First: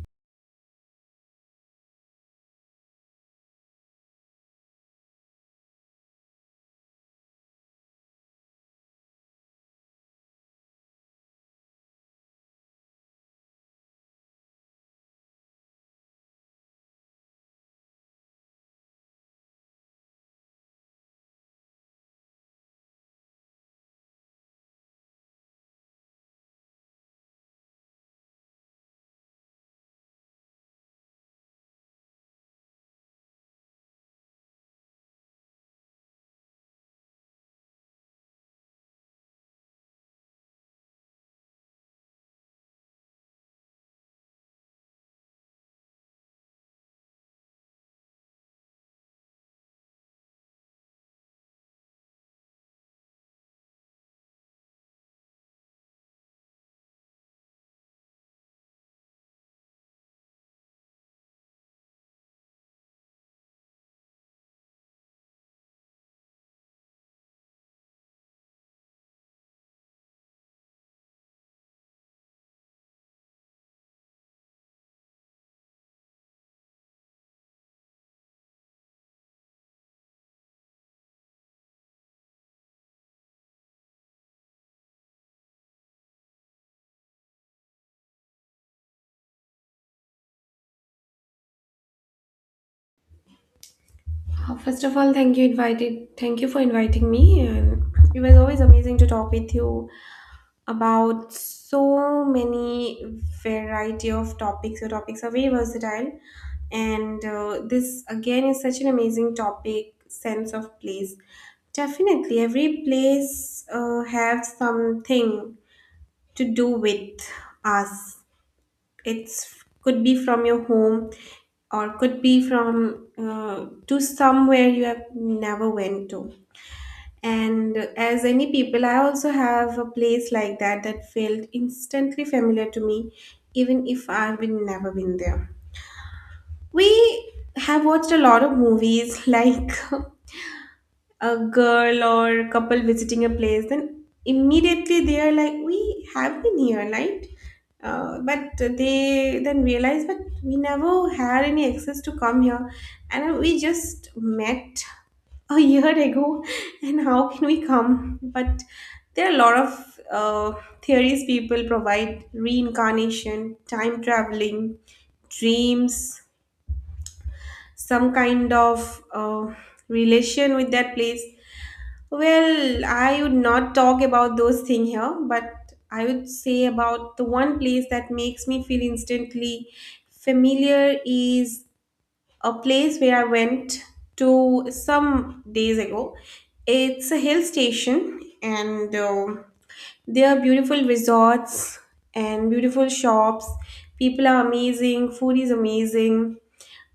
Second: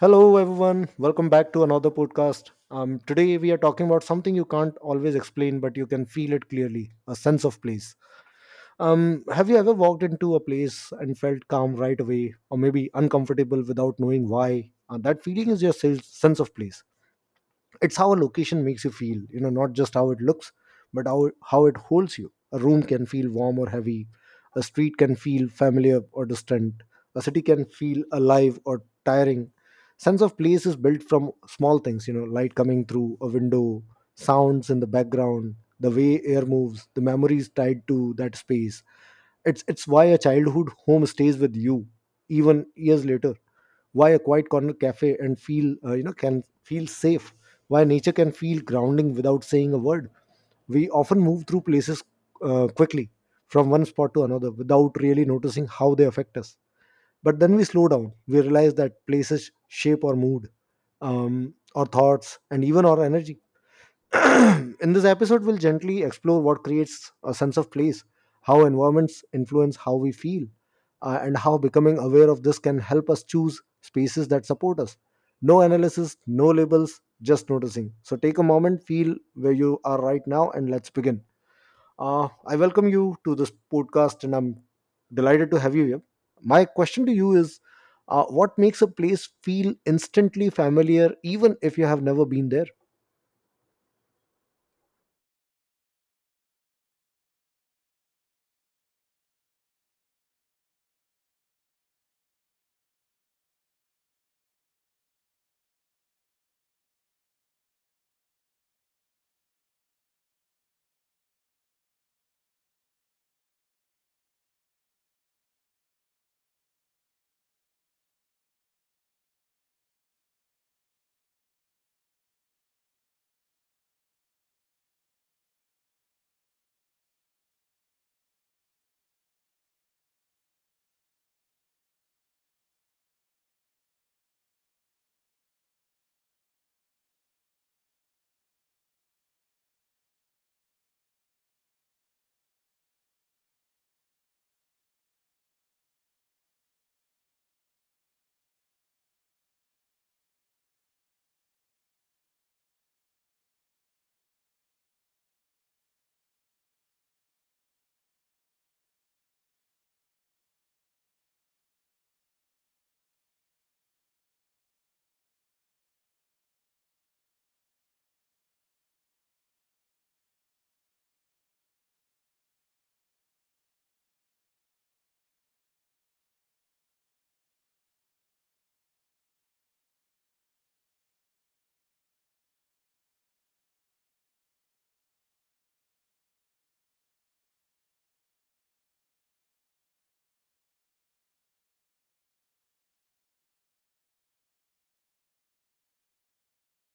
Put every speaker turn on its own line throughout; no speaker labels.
Hello, everyone. Welcome back to another podcast. Today, we are talking about something you can't always explain, but you can feel it clearly, a sense of place. Have you ever walked into a place and felt calm right away, or maybe uncomfortable without knowing why? That feeling is your sense of place. It's how a location makes you feel not just how it looks, but how it holds you. A room can feel warm or heavy, a street can feel familiar or distant, a city can feel alive or tiring. Sense of place is built from small things, light coming through a window, sounds in the background, the way air moves, the memories tied to that space. It's why a childhood home stays with you, even years later, why a quiet corner cafe and feel can feel safe, why nature can feel grounding without saying a word. We often move through places, quickly, from one spot to another without really noticing how they affect us. But then we slow down, we realize that places shape our mood, our thoughts, and even our energy. In this episode, we'll gently explore what creates a sense of place, how environments influence how we feel, and how becoming aware of this can help us choose spaces that support us. No analysis, no labels, just noticing. So take a moment, feel where you are right now, and let's begin. I welcome you to this podcast, and I'm delighted to have you here. My question to you is, what makes a place feel instantly familiar, even if you have never been there?
First of all, thank you invited. Thank you for inviting me, and it was always amazing to talk with you about so many variety of topics. Your topics are very versatile, and this again is such an amazing topic. Sense of place, definitely. Every place have something to do with us, it's could be from your home or could be from to somewhere you have never went to, and as any people, I also have a place like that that felt instantly familiar to me, even if I've been never been there. We have watched a lot of movies like a girl or couple visiting a place, then immediately they are like, we have been here, like but they then realized, but we never had any access to come here, and we just met a year ago and how can we come. But there are a lot of theories people provide: reincarnation, time traveling, dreams, some kind of relation with that place. Well, I would not talk about those things here, but I would say about the one place that makes me feel instantly familiar is a place where I went to some days ago. It's a hill station, and there are beautiful resorts and beautiful shops. People are amazing, food is amazing,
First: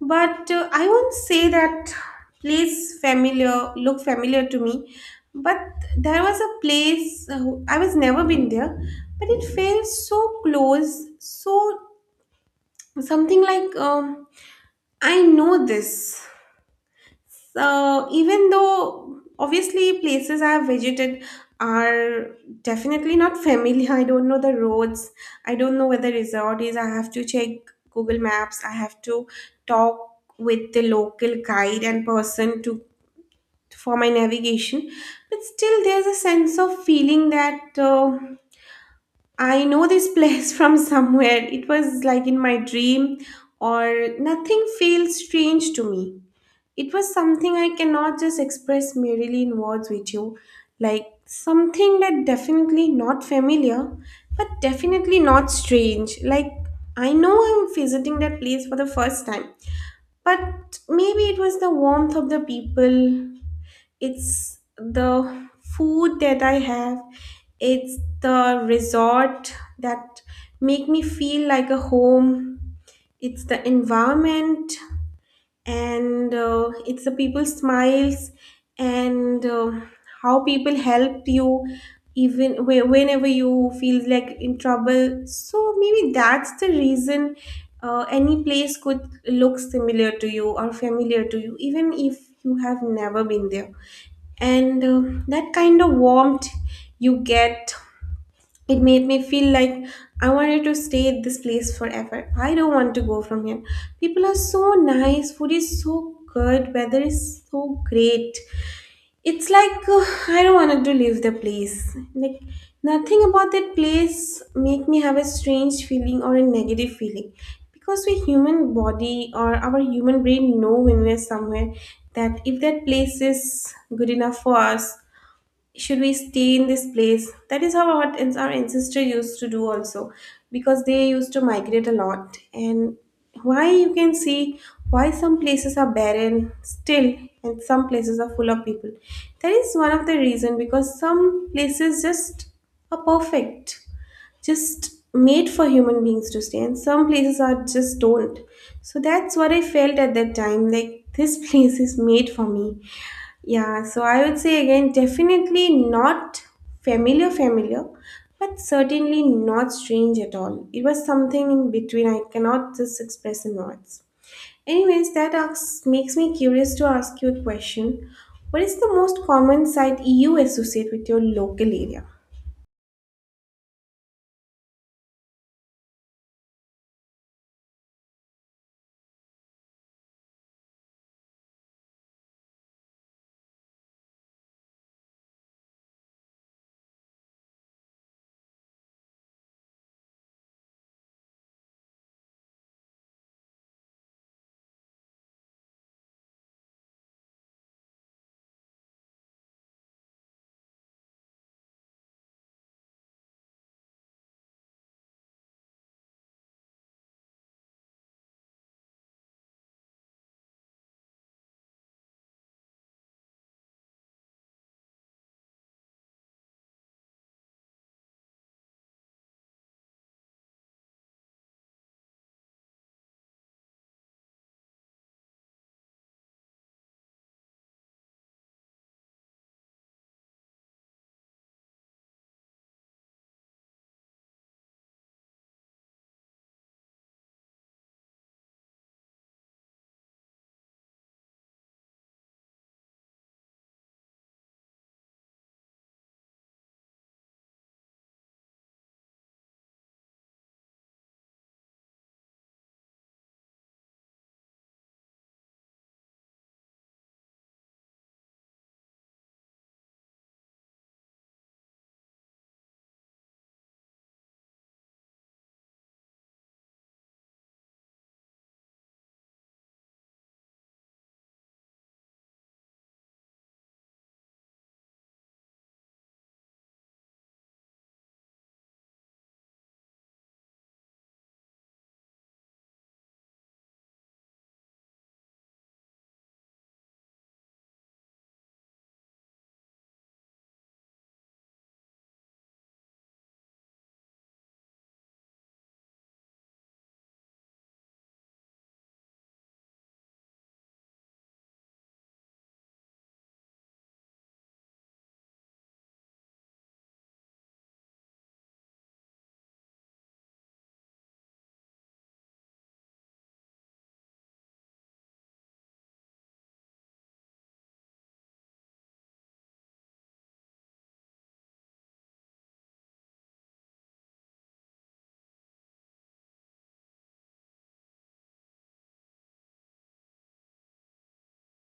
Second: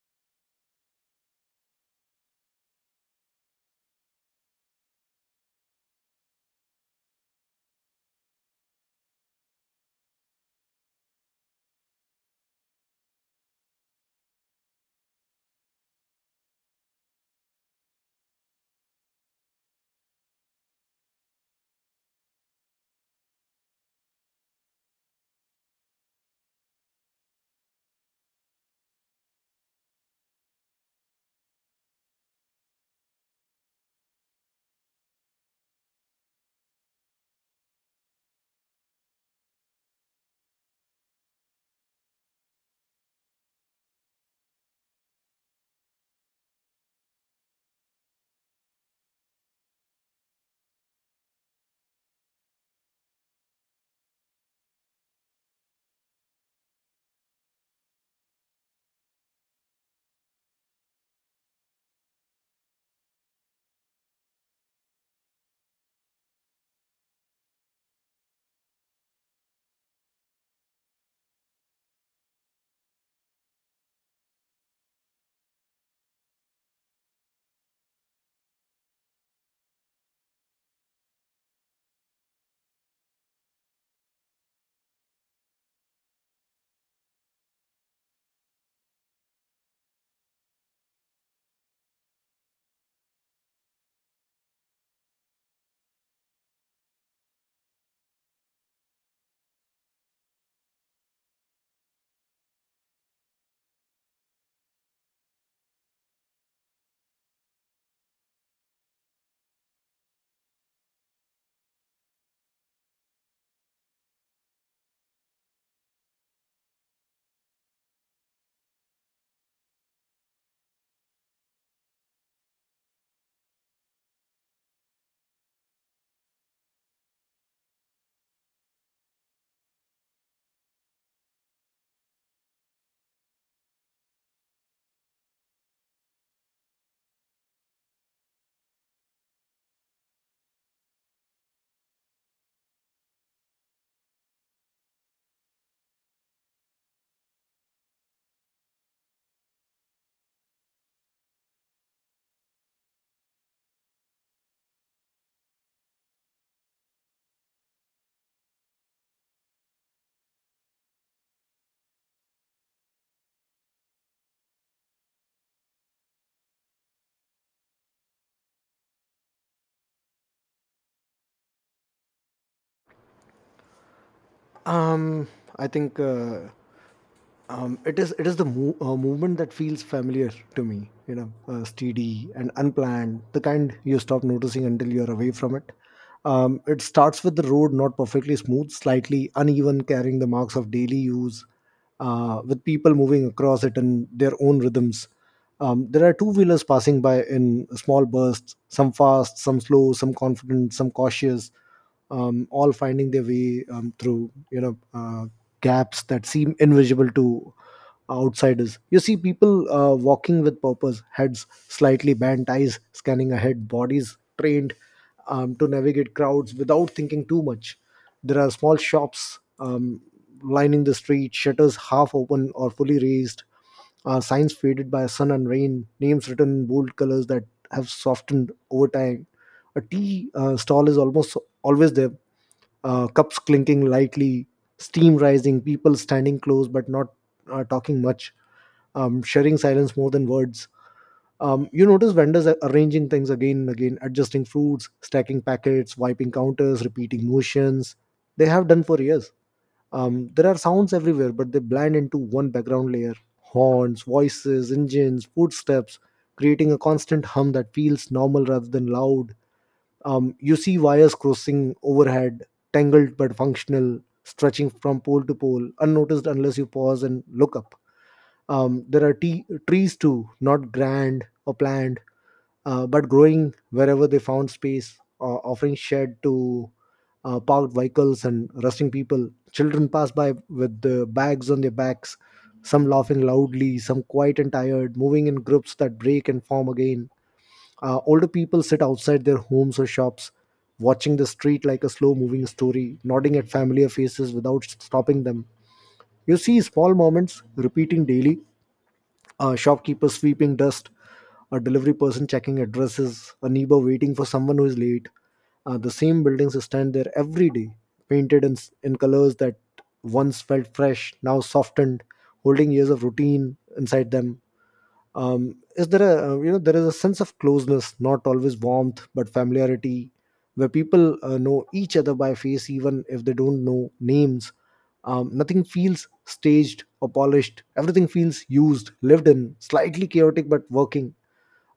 but I won't say that place familiar, look familiar to me, but there was a place, I was never been there, but it felt so close. So something like, I know this. So even though obviously places I have visited are definitely not familiar, I don't know the roads, I don't know where the resort is, I have to check Google Maps, I have to talk with the local guide and person to for my navigation. But still, there's a sense of feeling that I know this place from somewhere. It was like in my dream, or nothing feels strange to me. It was something I cannot just express merely in words with you, like something that definitely not familiar, but definitely not strange. Like I know I'm visiting that place for the first time, but maybe it was the warmth of the people, it's the food that I have, it's the resort that make me feel like a home, it's the environment, and it's the people's smiles, and how people help you even whenever you feel like in trouble. So maybe that's the reason any place could look similar to you or familiar to you, even if you have never been there. And that kind of warmth you get, it made me feel like I wanted to stay at this place forever. I don't want to go from here. People are so nice, food is so good, weather is so great. It's like I don't want to leave the place. Like nothing about that place make me have a strange feeling or a negative feeling. Because we human body or our human brain know when we're somewhere that if that place is good enough for us, should we stay in this place? That is how our ancestor used to do also, because they used to migrate a lot. And why you can see why some places are barren still, and some places are full of people. That is one of the reason, because some places just are perfect, just made for human beings to stay, and some places are just don't. So that's what I felt at that time. Like this place is made for me, yeah. So I would say again, definitely not familiar, familiar, but certainly not strange at all. It was something in between, I cannot just express in words. Anyways, that makes me curious to ask you a question. What is the most common site you associate with your local area?
Um, I think it is the movement that feels familiar to me. You know, steady and unplanned, the kind you stop noticing until you're away from it. It starts with the road, not perfectly smooth, slightly uneven, carrying the marks of daily use, with people moving across it in their own rhythms. There are two wheelers passing by in small bursts, some fast, some slow, some confident, some cautious, all finding their way through gaps that seem invisible to outsiders. You see people walking with purpose, heads slightly bent, eyes scanning ahead, bodies trained to navigate crowds without thinking too much. There are small shops lining the street, shutters half open or fully raised, signs faded by sun and rain, names written in bold colors that have softened over time. A tea stall is almost always there. Cups clinking lightly, steam rising, people standing close but not talking much, sharing silence more than words. You notice vendors are arranging things again and again, adjusting fruits, stacking packets, wiping counters, repeating motions. They have done for years. There are sounds everywhere, but they blend into one background layer, horns, voices, engines, footsteps, creating a constant hum that feels normal rather than loud. You see wires crossing overhead, tangled but functional, stretching from pole to pole, unnoticed unless you pause and look up. There are trees too, not grand or planned, but growing wherever they found space, offering shade to parked vehicles and resting people. Children pass by with the bags on their backs, some laughing loudly, some quiet and tired, moving in groups that break and form again. Older people sit outside their homes or shops, watching the street like a slow moving story, nodding at familiar faces without stopping them. You see small moments repeating daily, a shopkeeper sweeping dust, a delivery person checking addresses, a neighbor waiting for someone who is late. The same buildings stand there every day, painted in colors that once felt fresh, now softened, holding years of routine inside them. Is there a you know There is a sense of closeness, not always warmth but familiarity, where people know each other by face even if they don't know names. Nothing feels staged or polished, everything feels used, lived in, slightly chaotic but working.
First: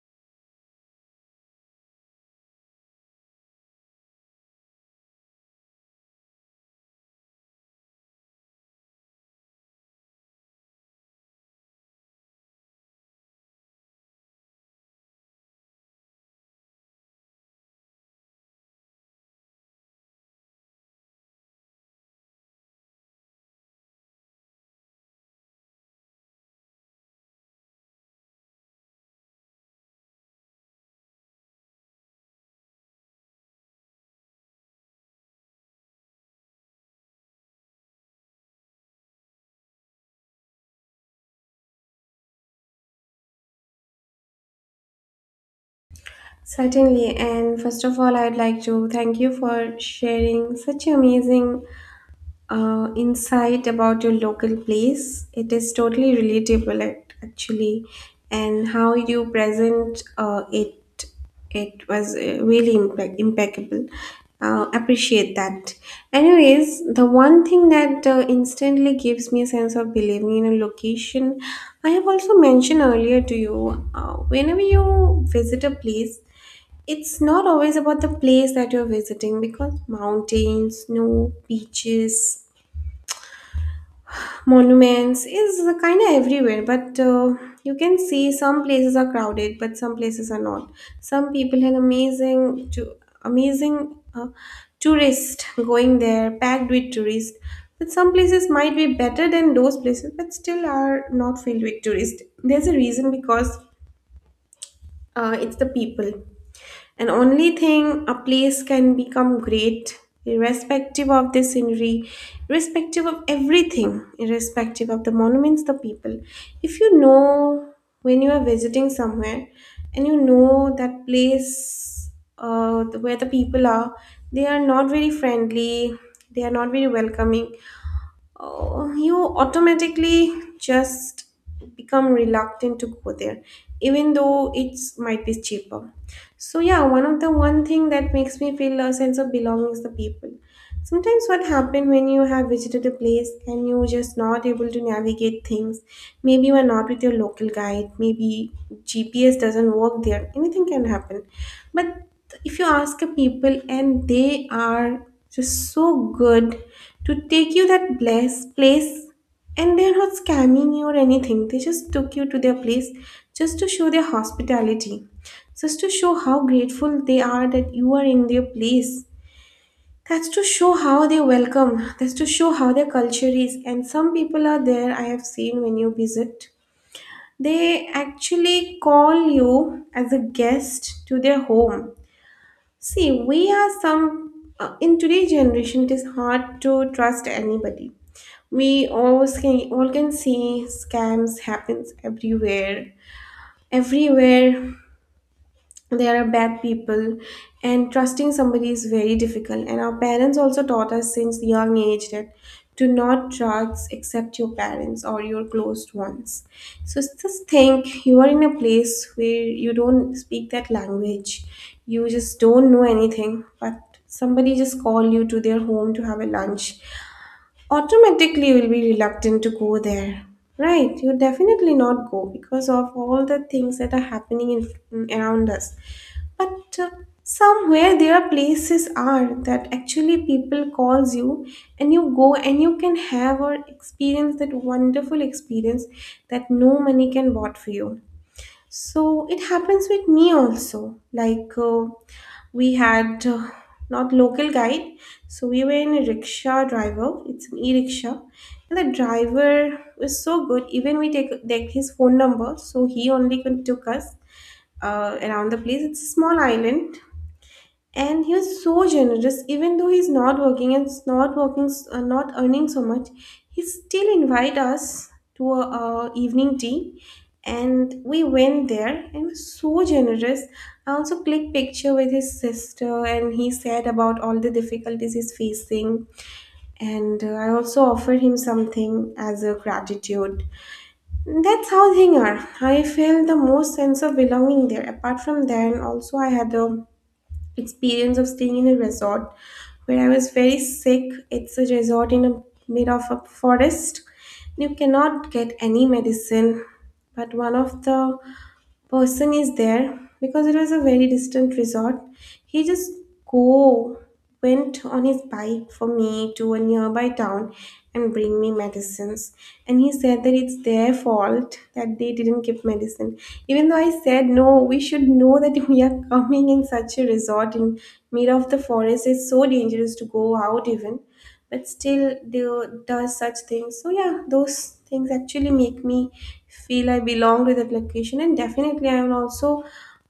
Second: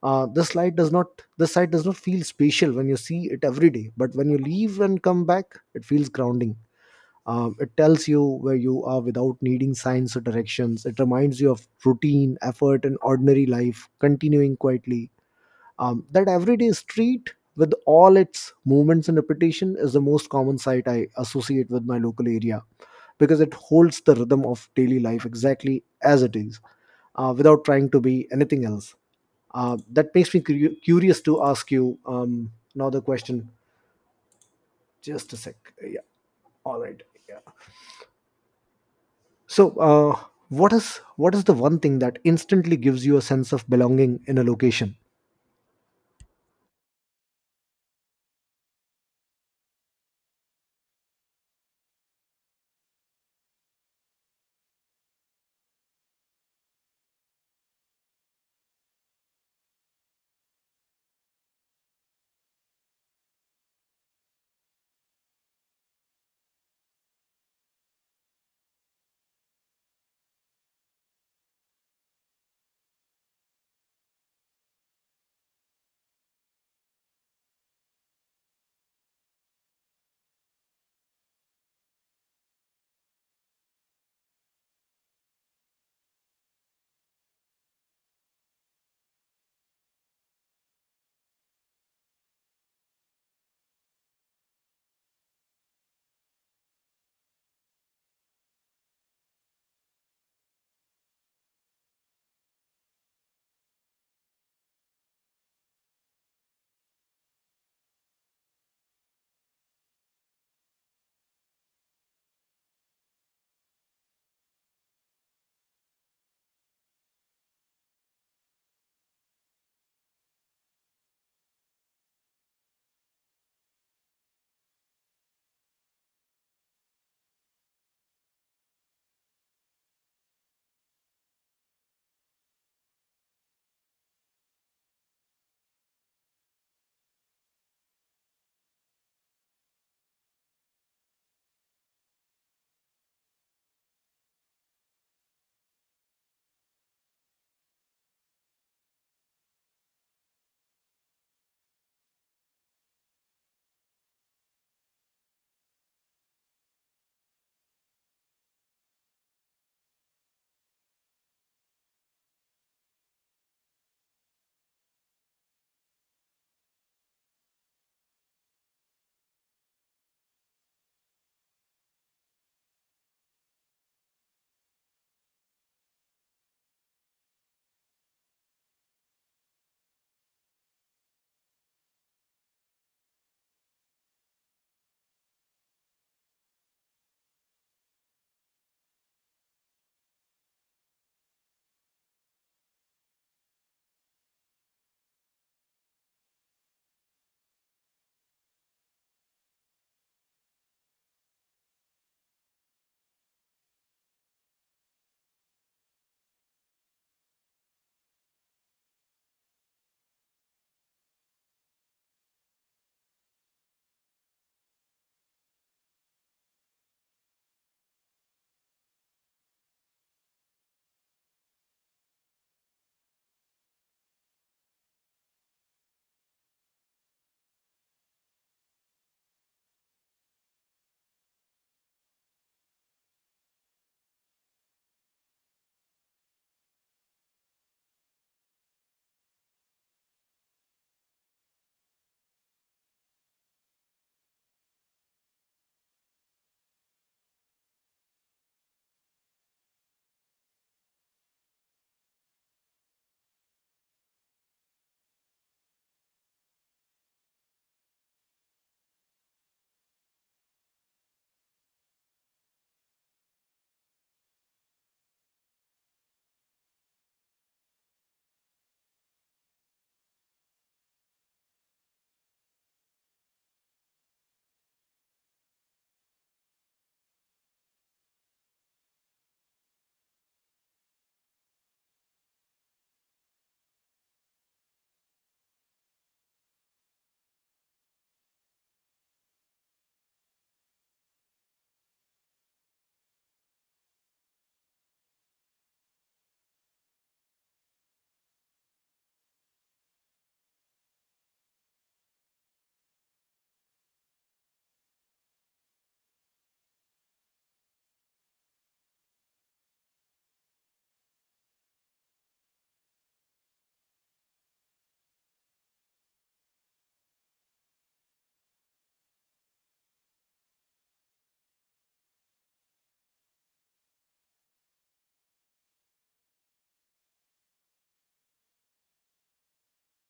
uh, this light does not this site does not feel spatial when you see it every day, but when you leave and come back it feels grounding. It tells you where you are without needing signs or directions. It reminds you of routine, effort, and ordinary life continuing quietly. That everyday street with all its movements and repetition is the most common sight I associate with my local area, because it holds the rhythm of daily life exactly as it is, without trying to be anything else. That makes me curious to ask you another question. Just a sec. Yeah. All right. Yeah. So, what is the one thing that instantly gives you a sense of belonging in a location?
Certainly, and first of all, I'd like to thank you for sharing such amazing insight about your local place. It is totally relatable, actually, and how you present it. It was really impeccable. Appreciate that. Anyways, the one thing that instantly gives me a sense of believing in a location, I have also mentioned earlier to you. Whenever you visit a place, it's not always about the place that you're visiting, because mountains, snow, beaches, monuments is kind of everywhere, but you can see some places are crowded, but some places are not. Some people had amazing tourists going there, packed with tourists. But some places might be better than those places, but still are not filled with tourists. There's a reason, because it's the people. And only thing a place can become great, irrespective of the scenery, irrespective of everything, irrespective of the monuments, the people. If you know when you are visiting somewhere, and you know that place where the people are, they are not very friendly, they are not very welcoming, oh, you automatically just become reluctant to go there, even though it's might be cheaper. So yeah, one of the one thing that makes me feel a sense of belonging is the people. Sometimes what happen when you have visited a place and you just not able to navigate things, maybe you are not with your local guide, maybe GPS doesn't work there, anything can happen. But if you ask a people and they are just so good to take you that bless place, and they're not scamming you or anything. They just took you to their place just to show their hospitality. Just to show how grateful they are that you are in their place. That's to show how they welcome. That's to show how their culture is. And some people are there, I have seen, when you visit. They actually call you as a guest to their home. See, we are some in today's generation. It is hard to trust anybody. We always can all can see scams happens everywhere. Everywhere there are bad people, and trusting somebody is very difficult, and our parents also taught us since young age that to not trust except your parents or your closed ones. So just think, you are in a place where you don't speak that language, you just don't know anything, but somebody just call you to their home to have a lunch. Automatically you will be reluctant to go there, right? You definitely not go because of all the things that are happening in, around us. But somewhere there are places are that actually people calls you, and you go, and you can have or experience that wonderful experience that no money can bought for you. So it happens with me also, like we had not local guide, so we were in a rickshaw driver, it's an e-rickshaw, and the driver was so good, even we take his phone number, so he only could took us around the place. It's a small island, and he was so generous. Even though he's not working and not working, not earning so much, he still invite us to a evening tea, and we went there. And he was so generous. I also clicked picture with his sister, and he said about all the difficulties he's facing. And I also offered him something as a gratitude. That's how things are. I felt the most sense of belonging there. Apart from that, also I had the experience of staying in a resort where I was very sick. It's a resort in a mid of a forest. You cannot get any medicine, but one of the person is there, because it was a very distant resort, he just go went on his bike for me to a nearby town and bring me medicines. And he said that it's their fault that they didn't give medicine, even though I said no, we should know that we are coming in such a resort in mid of the forest, it's so dangerous to go out even. But still they does such things. So yeah, those things actually make me feel I belong to that location, and definitely I will also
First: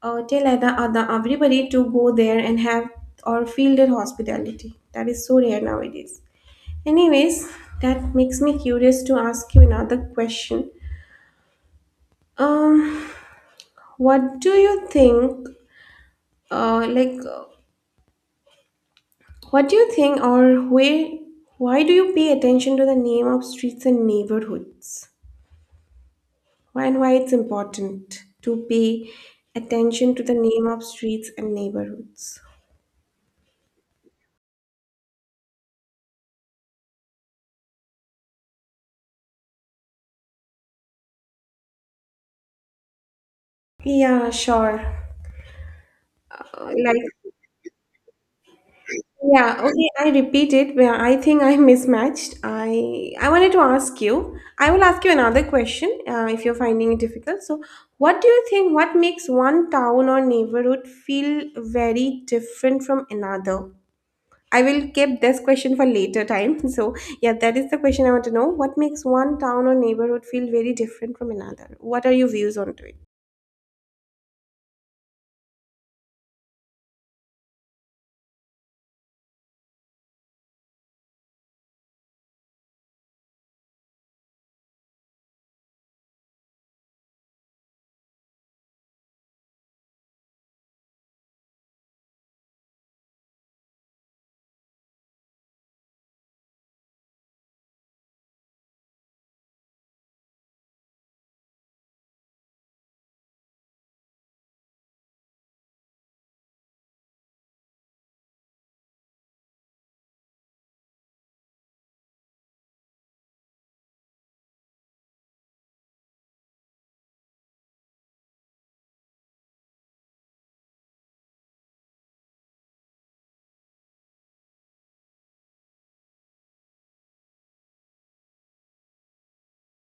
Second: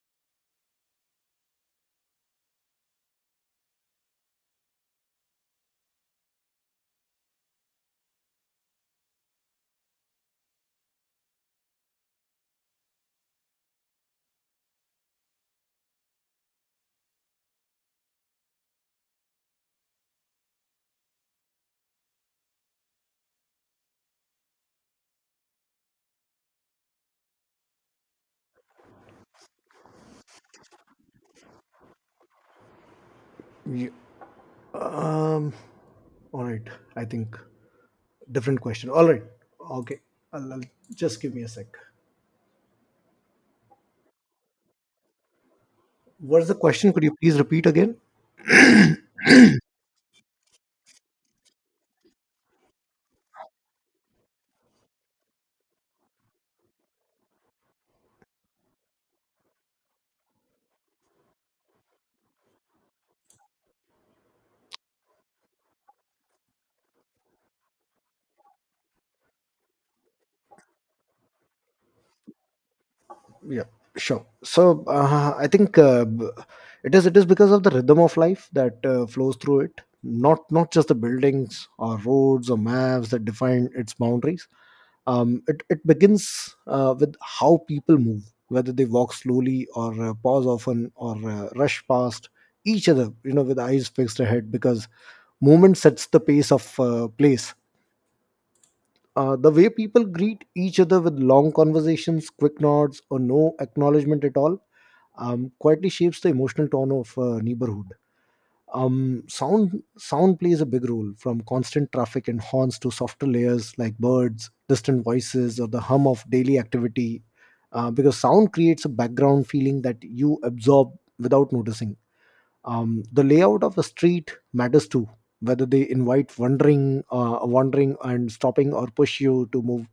tell other everybody to go there and have or feel their hospitality that is so rare nowadays. Anyways, that makes me curious to ask you another question. Um what do you think, uh like uh, or where why do you pay attention to the name of streets and neighborhoods, and why it's important to pay attention to the name of streets and neighborhoods?
Ye- Um. All right. I think different question. All right. Okay. I'll, I'll- just give me a sec.
Yeah, sure.
What's the question?
Like,
Could you please repeat again?
yeah, okay, I repeat it, but I think I mismatched. I wanted to ask you. I will ask you another question if you're finding it difficult. So, what do you think? What makes one town or neighborhood feel very different from another? I will keep this question for later time. So, yeah, that is the question I want to know. What makes one town or neighborhood feel very different from another? What are your views on to it?
Yeah, sure. So, I think it is because of the rhythm of life that flows through it, not just the buildings or roads or maps that define its boundaries. It begins, with how people move, whether they walk slowly or pause often or rush past each other, you know, with eyes fixed ahead, because movement sets the pace of place. The way people greet each other with long conversations, quick nods, or no acknowledgement at all, quietly shapes the emotional tone of a neighborhood. Sound plays a big role, from constant traffic and horns to softer layers like birds, distant voices, or the hum of daily activity. Because sound creates a background feeling that you absorb without noticing. The layout of a street matters too, whether they invite wandering, and stopping, or push you to move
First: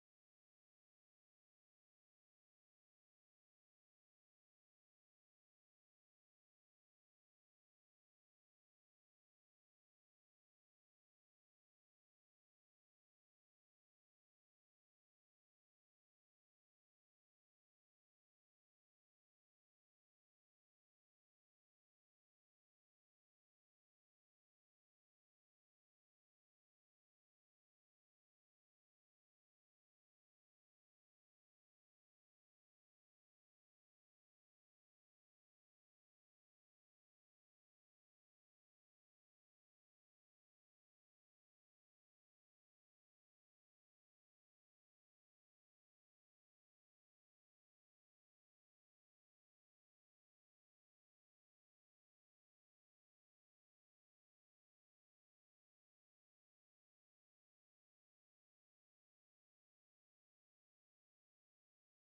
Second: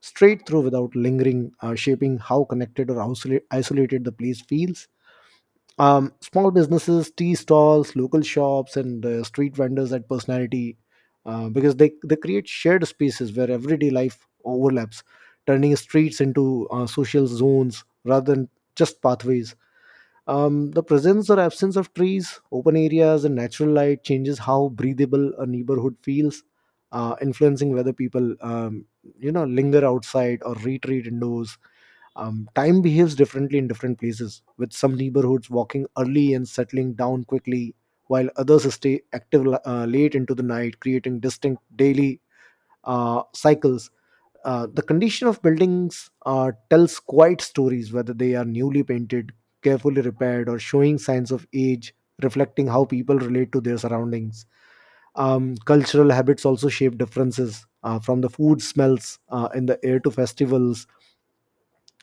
straight through without lingering, shaping how connected or isolated the place feels. Small businesses, tea stalls, local shops, and street vendors had personality, because they create shared spaces where everyday life overlaps, turning streets into social zones rather than just pathways. The presence or absence of trees, open areas, and natural light changes how breathable a neighborhood feels, influencing whether people, you know, linger outside or retreat indoors. Time behaves differently in different places, with some neighborhoods walking early and settling down quickly, while others stay active late into the night, creating distinct daily cycles. The condition of buildings tells quite stories, whether they are newly painted, carefully repaired, or showing signs of age, reflecting how people relate to their surroundings. Cultural habits also shape differences, from the food smells in the air to festivals,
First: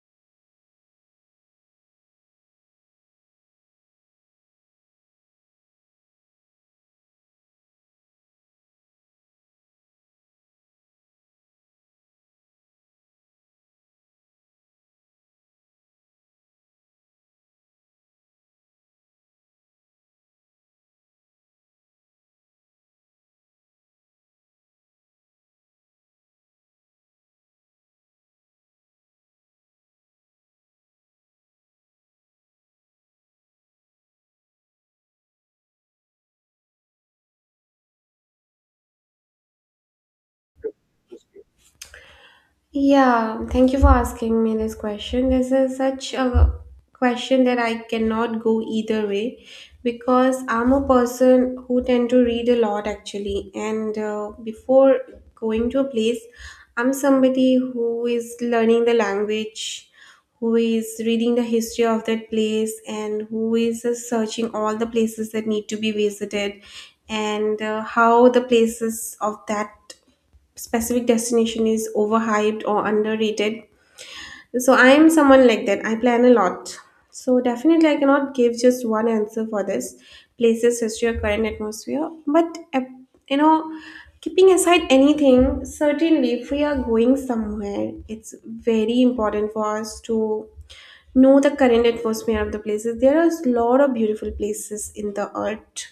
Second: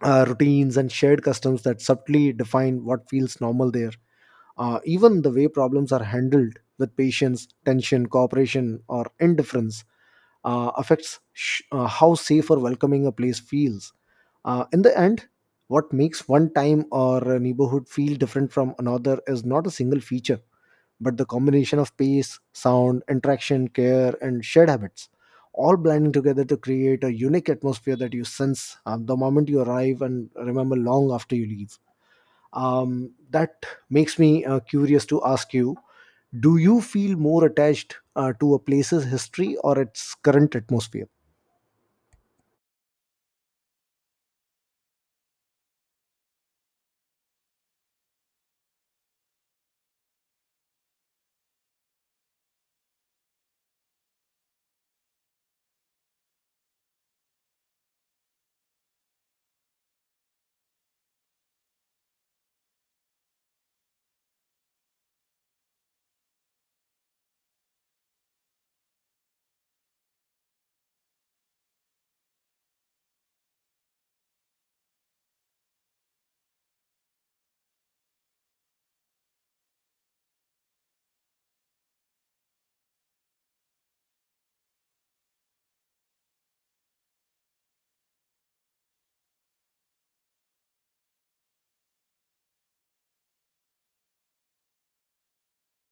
routines and shared customs that subtly define what feels normal there. Even the way problems are handled, with patience, tension, cooperation, or indifference, affects how safe or welcoming a place feels. In the end, what makes one time or a neighborhood feel different from another is not a single feature, but the combination of pace, sound, interaction, care, and shared habits all blending together to create a unique atmosphere that you sense the moment you arrive and remember long after you leave. That makes me curious to ask you, do you feel more attached to a place's history or its current atmosphere?
Yeah, thank you for asking me this question. This is such a question that I cannot go either way because I'm a person who tend to read a lot actually. And before going to a place, I'm somebody who is learning the language, who is reading the history of that place, and who is searching all the places that need to be visited and how the places of that specific destination is overhyped or underrated. So I am someone like that. I plan a lot. So definitely I cannot give just one answer for this. Places, history, or current atmosphere. But you know, keeping aside anything, certainly if we are going somewhere, it's very important for us to know the current atmosphere of the places. There are a lot of beautiful places in the earth,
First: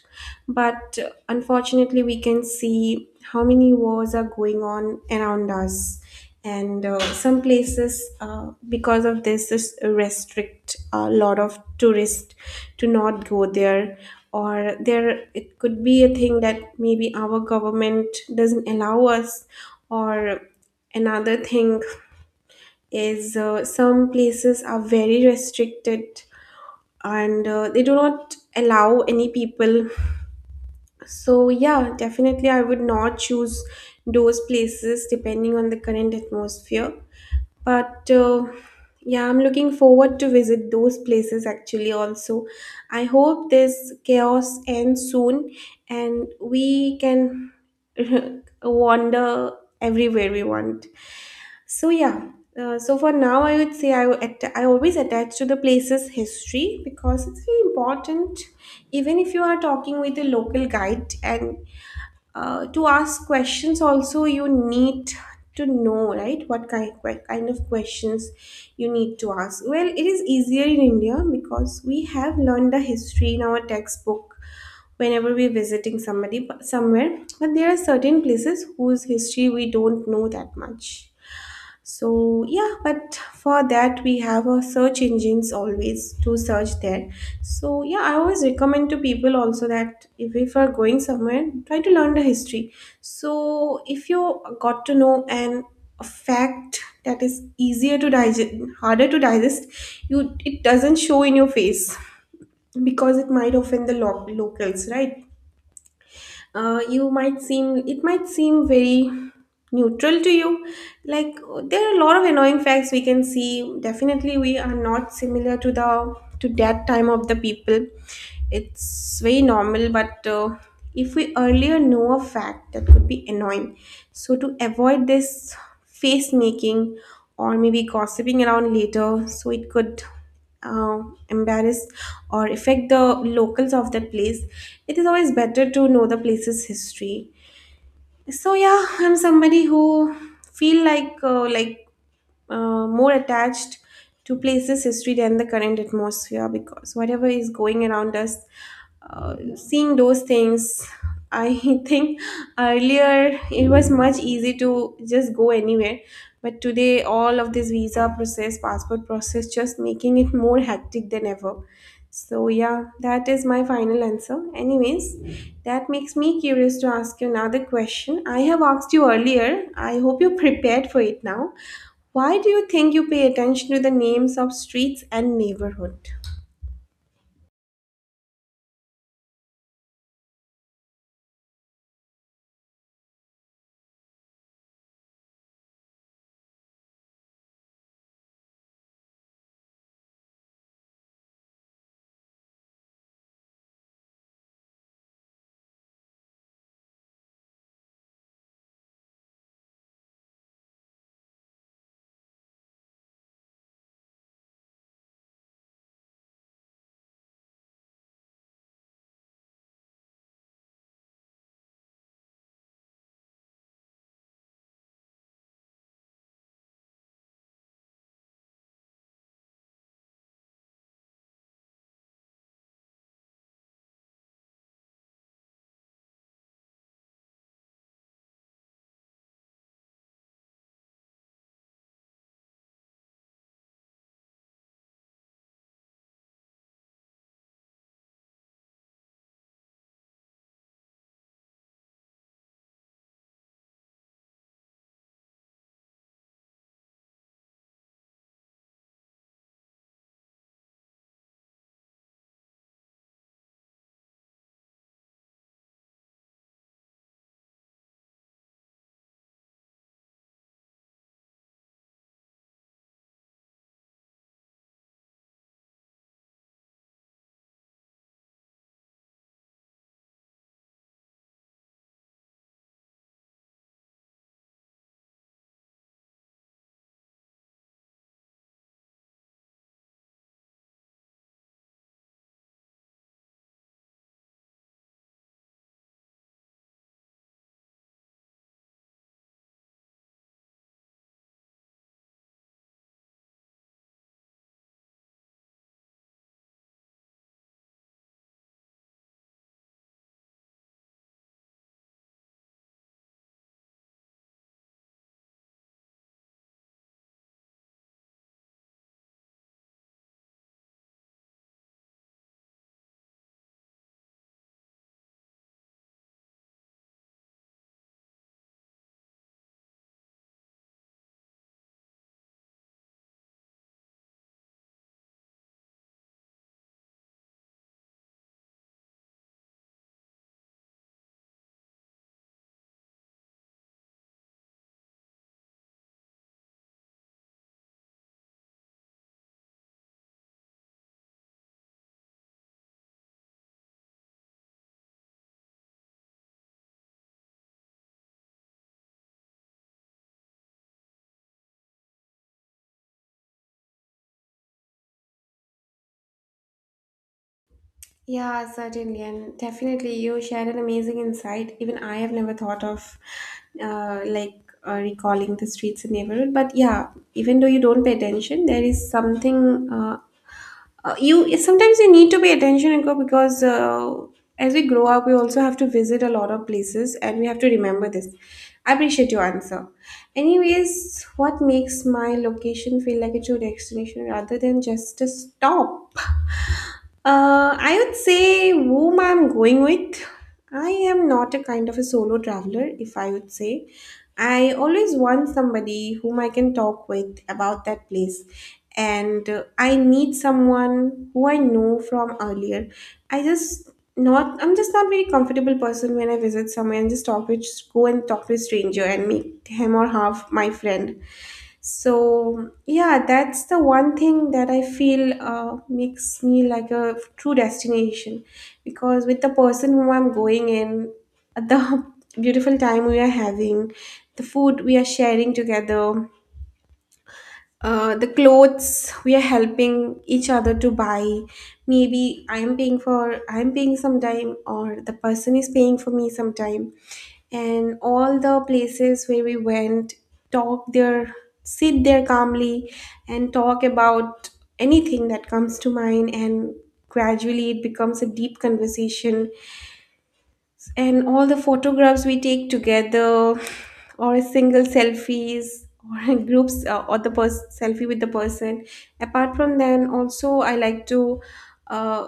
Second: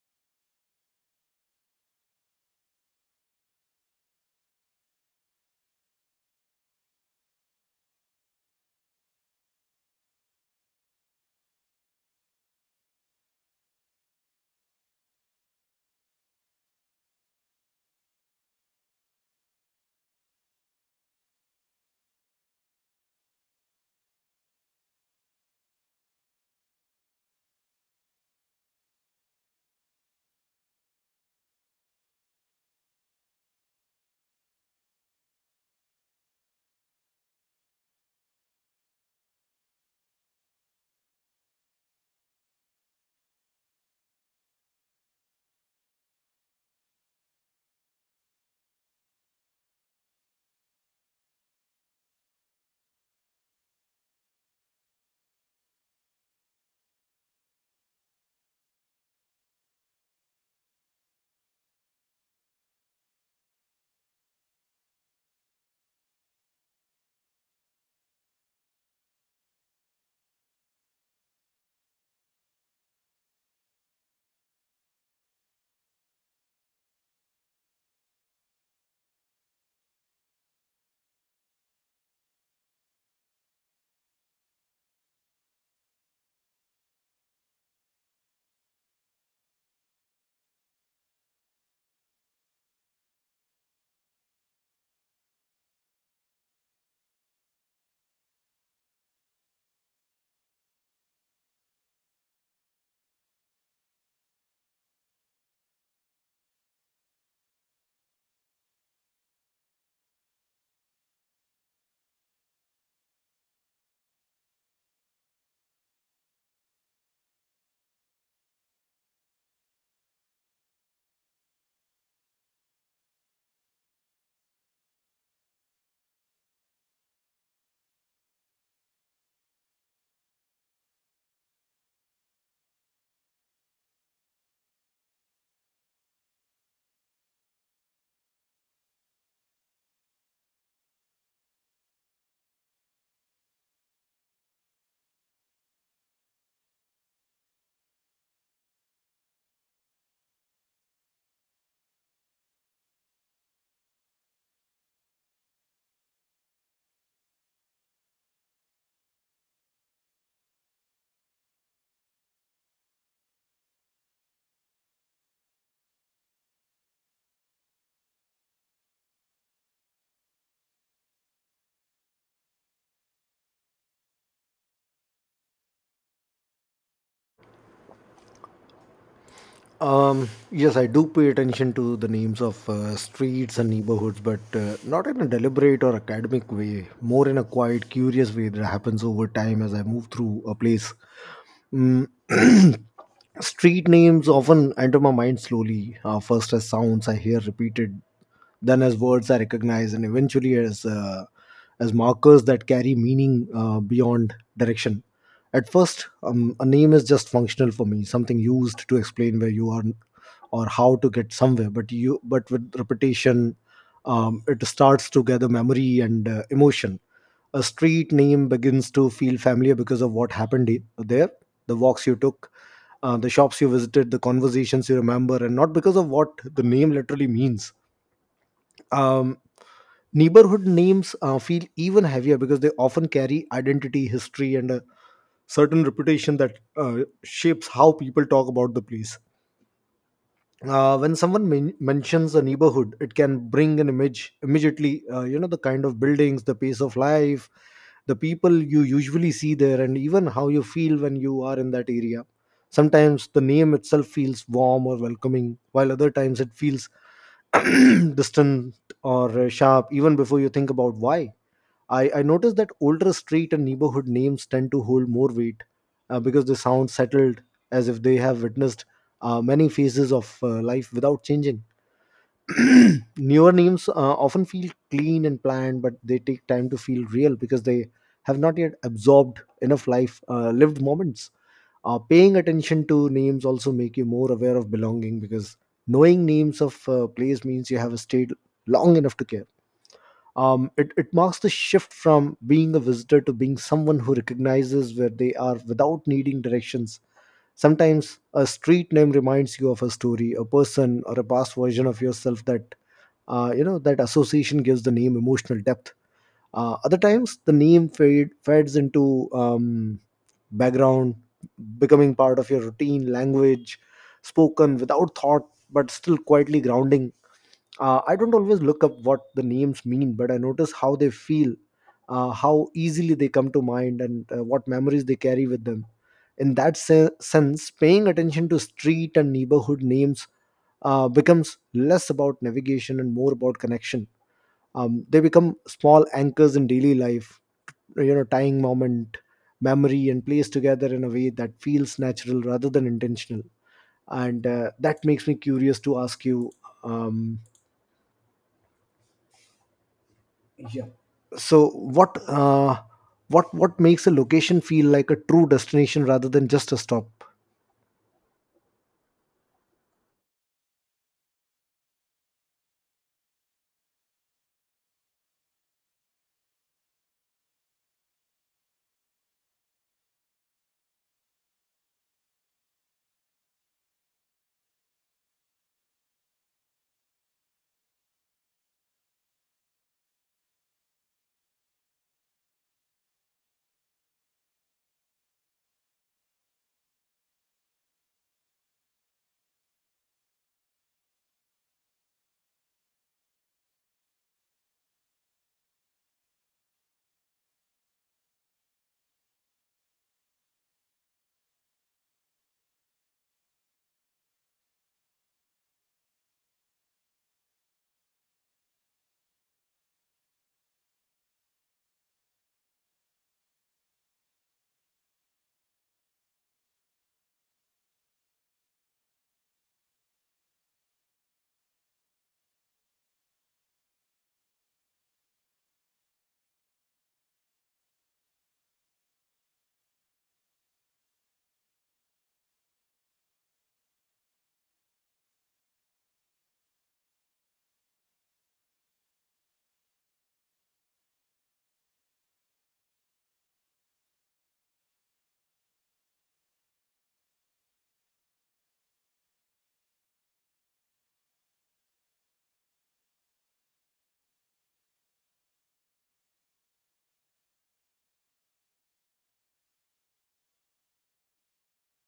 but unfortunately we can see how many wars are going on around us, and some places, because of this, is restrict a lot of tourists to not go there, or there it could be a thing that maybe our government doesn't allow us, or another thing is, some places are very restricted, and they do not allow any people. So yeah, definitely I would not choose those places depending on the current atmosphere, but yeah, I'm looking forward to visit those places actually. Also, I hope this chaos ends soon and we can wander everywhere we want. So yeah, so for now I would say I would I always attach to the place's history because it's very important. Even if you are talking with a local guide and to ask questions, also you need to know, right, what kind of questions you need to ask. Well, it is easier in India because we have learned the history in our textbook whenever we're visiting somebody somewhere, but there are certain places whose history we don't know that much. So yeah, but for that we have a search engines always to search there. So yeah, I always recommend to people also that if you are going somewhere, try to learn the history. So if you got to know an a fact that is easier to digest, harder to digest, you it doesn't show in your face because it might offend the locals, right? You might seem, it might seem very neutral to you, like, there are a lot of annoying facts we can see. Definitely we are not similar to the to that time of the people. It's very normal, but if we earlier know a fact that could be annoying, so to avoid this face making or maybe gossiping around later, so it could uh, embarrass or affect the locals of that place, it is always better to know the place's history. So yeah, I'm somebody who feel like more attached to places history than the current atmosphere, because whatever is going around us, seeing those things, I think earlier it was much easy to just go anywhere, but today, all of this visa process, passport process, just making it more hectic than ever. So, yeah, that is my final answer. Anyways, that makes me curious to ask you another question. I have asked you earlier. I hope you're prepared for it now. Why do you think you pay attention to the names of streets and neighborhood?
Yes, I do pay attention to the names of streets and neighborhoods, but not in a deliberate or academic way, more in a quiet, curious way that happens over time as I move through a place. Mm. Street names often enter my mind slowly, first as sounds I hear repeated, then as words are recognized, and eventually as markers that carry meaning beyond direction. At first, a name is just functional for me, something used to explain where you are or how to get somewhere. But you but with repetition, it starts to gather memory and emotion. A street name begins to feel familiar because of what happened there, the walks you took, the shops you visited, the conversations you remember, and not because of what the name literally means. um, Neighborhood names feel even heavier because they often carry identity, history, and a certain reputation that shapes how people talk about the place. When someone mentions a neighborhood, it can bring an image immediately, you know, the kind of buildings, the pace of life, the people you usually see there, and even how you feel when you are in that area. Sometimes the name itself feels warm or welcoming, while other times it feels distant or sharp, even before you think about why. I noticed that older street and neighborhood names tend to hold more weight, because they sound settled, as if they have witnessed many phases of life without changing. Newer names often feel clean and planned, but they take time to feel real because they have not yet absorbed enough life lived moments. Paying attention to names also make you more aware of belonging, because knowing names of place means you have stayed long enough to care. It marks the shift from being a visitor to being someone who recognizes where they are without needing directions. Sometimes a street name reminds you of a story, a person, or a past version of yourself that, you know, that association gives the name emotional depth. Other times, the fades into background, becoming part of your routine language, spoken without thought, but still quietly grounding. I don't always look up what the names mean, but I notice how they feel, how easily they come to mind, and what memories they carry with them. In that sense, paying attention to street and neighborhood names becomes less about navigation and more about connection. They become small anchors in daily life, you know, tying moment, memory, and place together in a way that feels natural rather than intentional. And that makes me curious to ask you, um, so what makes a location feel like a true destination rather than just a stop?
Yeah, certainly, and definitely, you shared an amazing insight. Even I have never thought of, like recalling the streets and neighborhood. But yeah, even though you don't pay attention, there is something. You sometimes you need to pay attention and go because as we grow up, we also have to visit a lot of places, and we have to remember this. I appreciate your answer. Anyways, what makes my location feel like a true destination rather than just a stop? I would say whom I'm going with. I am not a kind of a solo traveler, if I would say. I always want somebody whom I can talk with about that place. And I need someone who I know from earlier. I just not, I'm just not very comfortable person when I visit somewhere and just talk with go and talk to a stranger and make him or half my friend. So yeah, that's the one thing that I feel makes me like a true destination, because with the person whom I'm going in, the beautiful time we are having, the food we are sharing together, the clothes we are helping each other to buy, maybe I'm paying sometime or the person is paying for me sometime, and all the places where we went, talk there, sit there calmly and talk about anything that comes to mind, and gradually it becomes a deep conversation, and all the photographs we take together, or a single selfies, or groups or the selfie with the person. Apart from then also I like to uh,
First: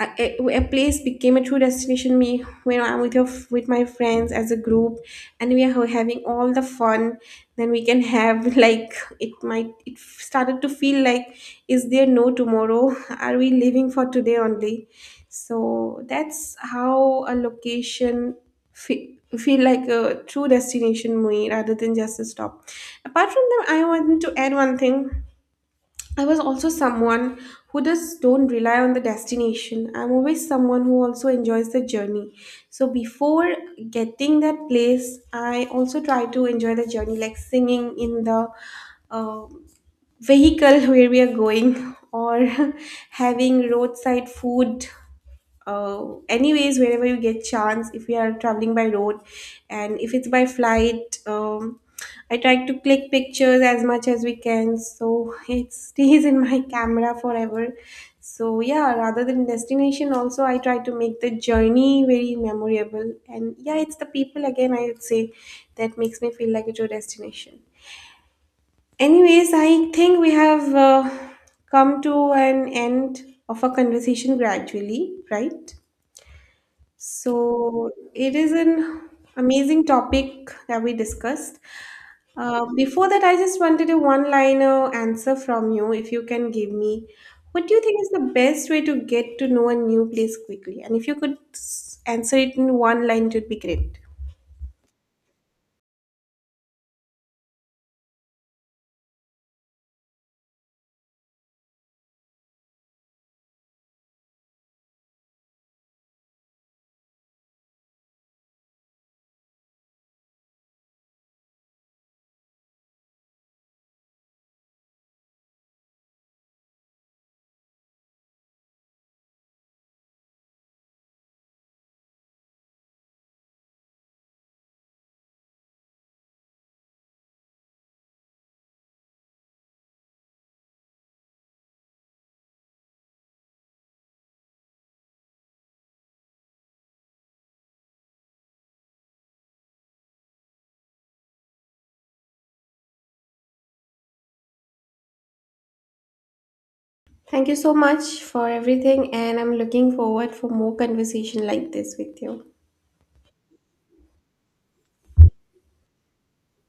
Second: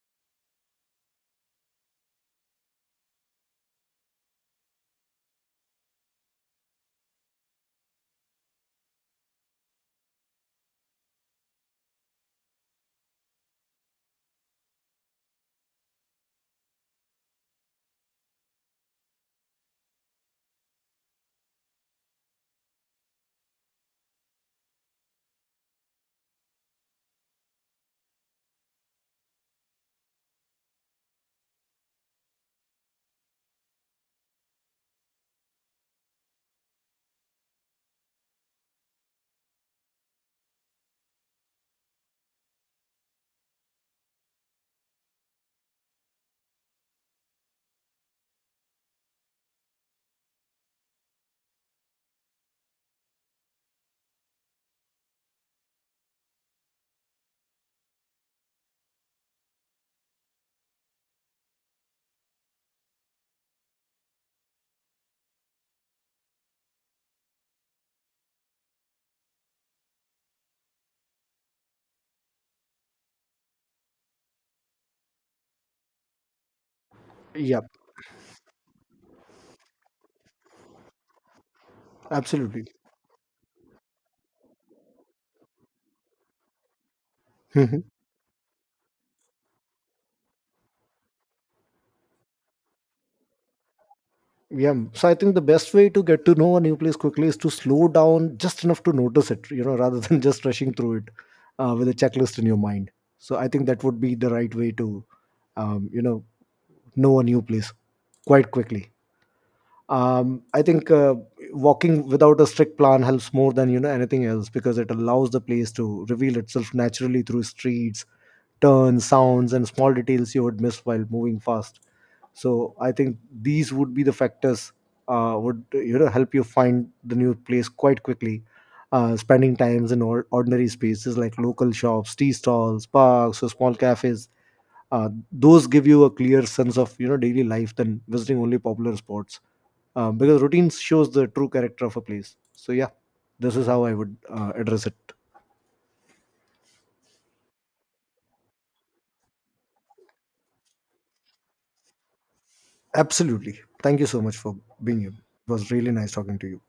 a place became a true destination me when I'm with your with my friends as a group and we are having all the fun then we can have, like, it might it started to feel like, is there no tomorrow? Are we living for today only? So that's how a location feel like a true destination me rather than just a stop. Apart from them, I want to add one thing. I was also someone who just don't rely on the destination. I'm always someone who also enjoys the journey. So before getting that place, I also try to enjoy the journey, like singing in the uh, vehicle where we are going, or having roadside food. Anyways, wherever you get chance, if you are traveling by road, and if it's by flight, I try to click pictures as much as we can, so it stays in my camera forever. So yeah, rather than destination also, I try to make the journey very memorable, and yeah, it's the people again I would say that makes me feel like it's your destination. Anyways, I think we have come to an end of our conversation gradually, right?
Yeah.
So it is an amazing topic that we discussed.
Absolutely.
Before that, I just wanted a one-liner answer from you, if you can give me. What do you
Mhm.
think is the best way to get to know a new place quickly? And if you could answer it in one line, it would be great.
Yeah, so I think the best way to get to know a new place quickly is to slow down just enough to notice it, rather than just rushing through it with a checklist in your mind. So I think that would be the right way to um, you know know a new place quite quickly. I think Walking without a strict plan helps more than anything else, because it allows the place to reveal itself naturally through streets, turns, sounds, and small details you would miss while moving fast. So I think these would be the factors would you know help you find the new place quite quickly. Spending times in ordinary spaces like local shops, tea stalls, parks, or small cafes. Those give you a clear sense of, you know, daily life, than visiting only popular spots, because routines shows the true character of a place. So yeah, this is how I would address it.
Thank you so much for everything, and I'm looking forward for more conversation like this with you.
Absolutely. Thank you so much for being here. It was really nice talking to you.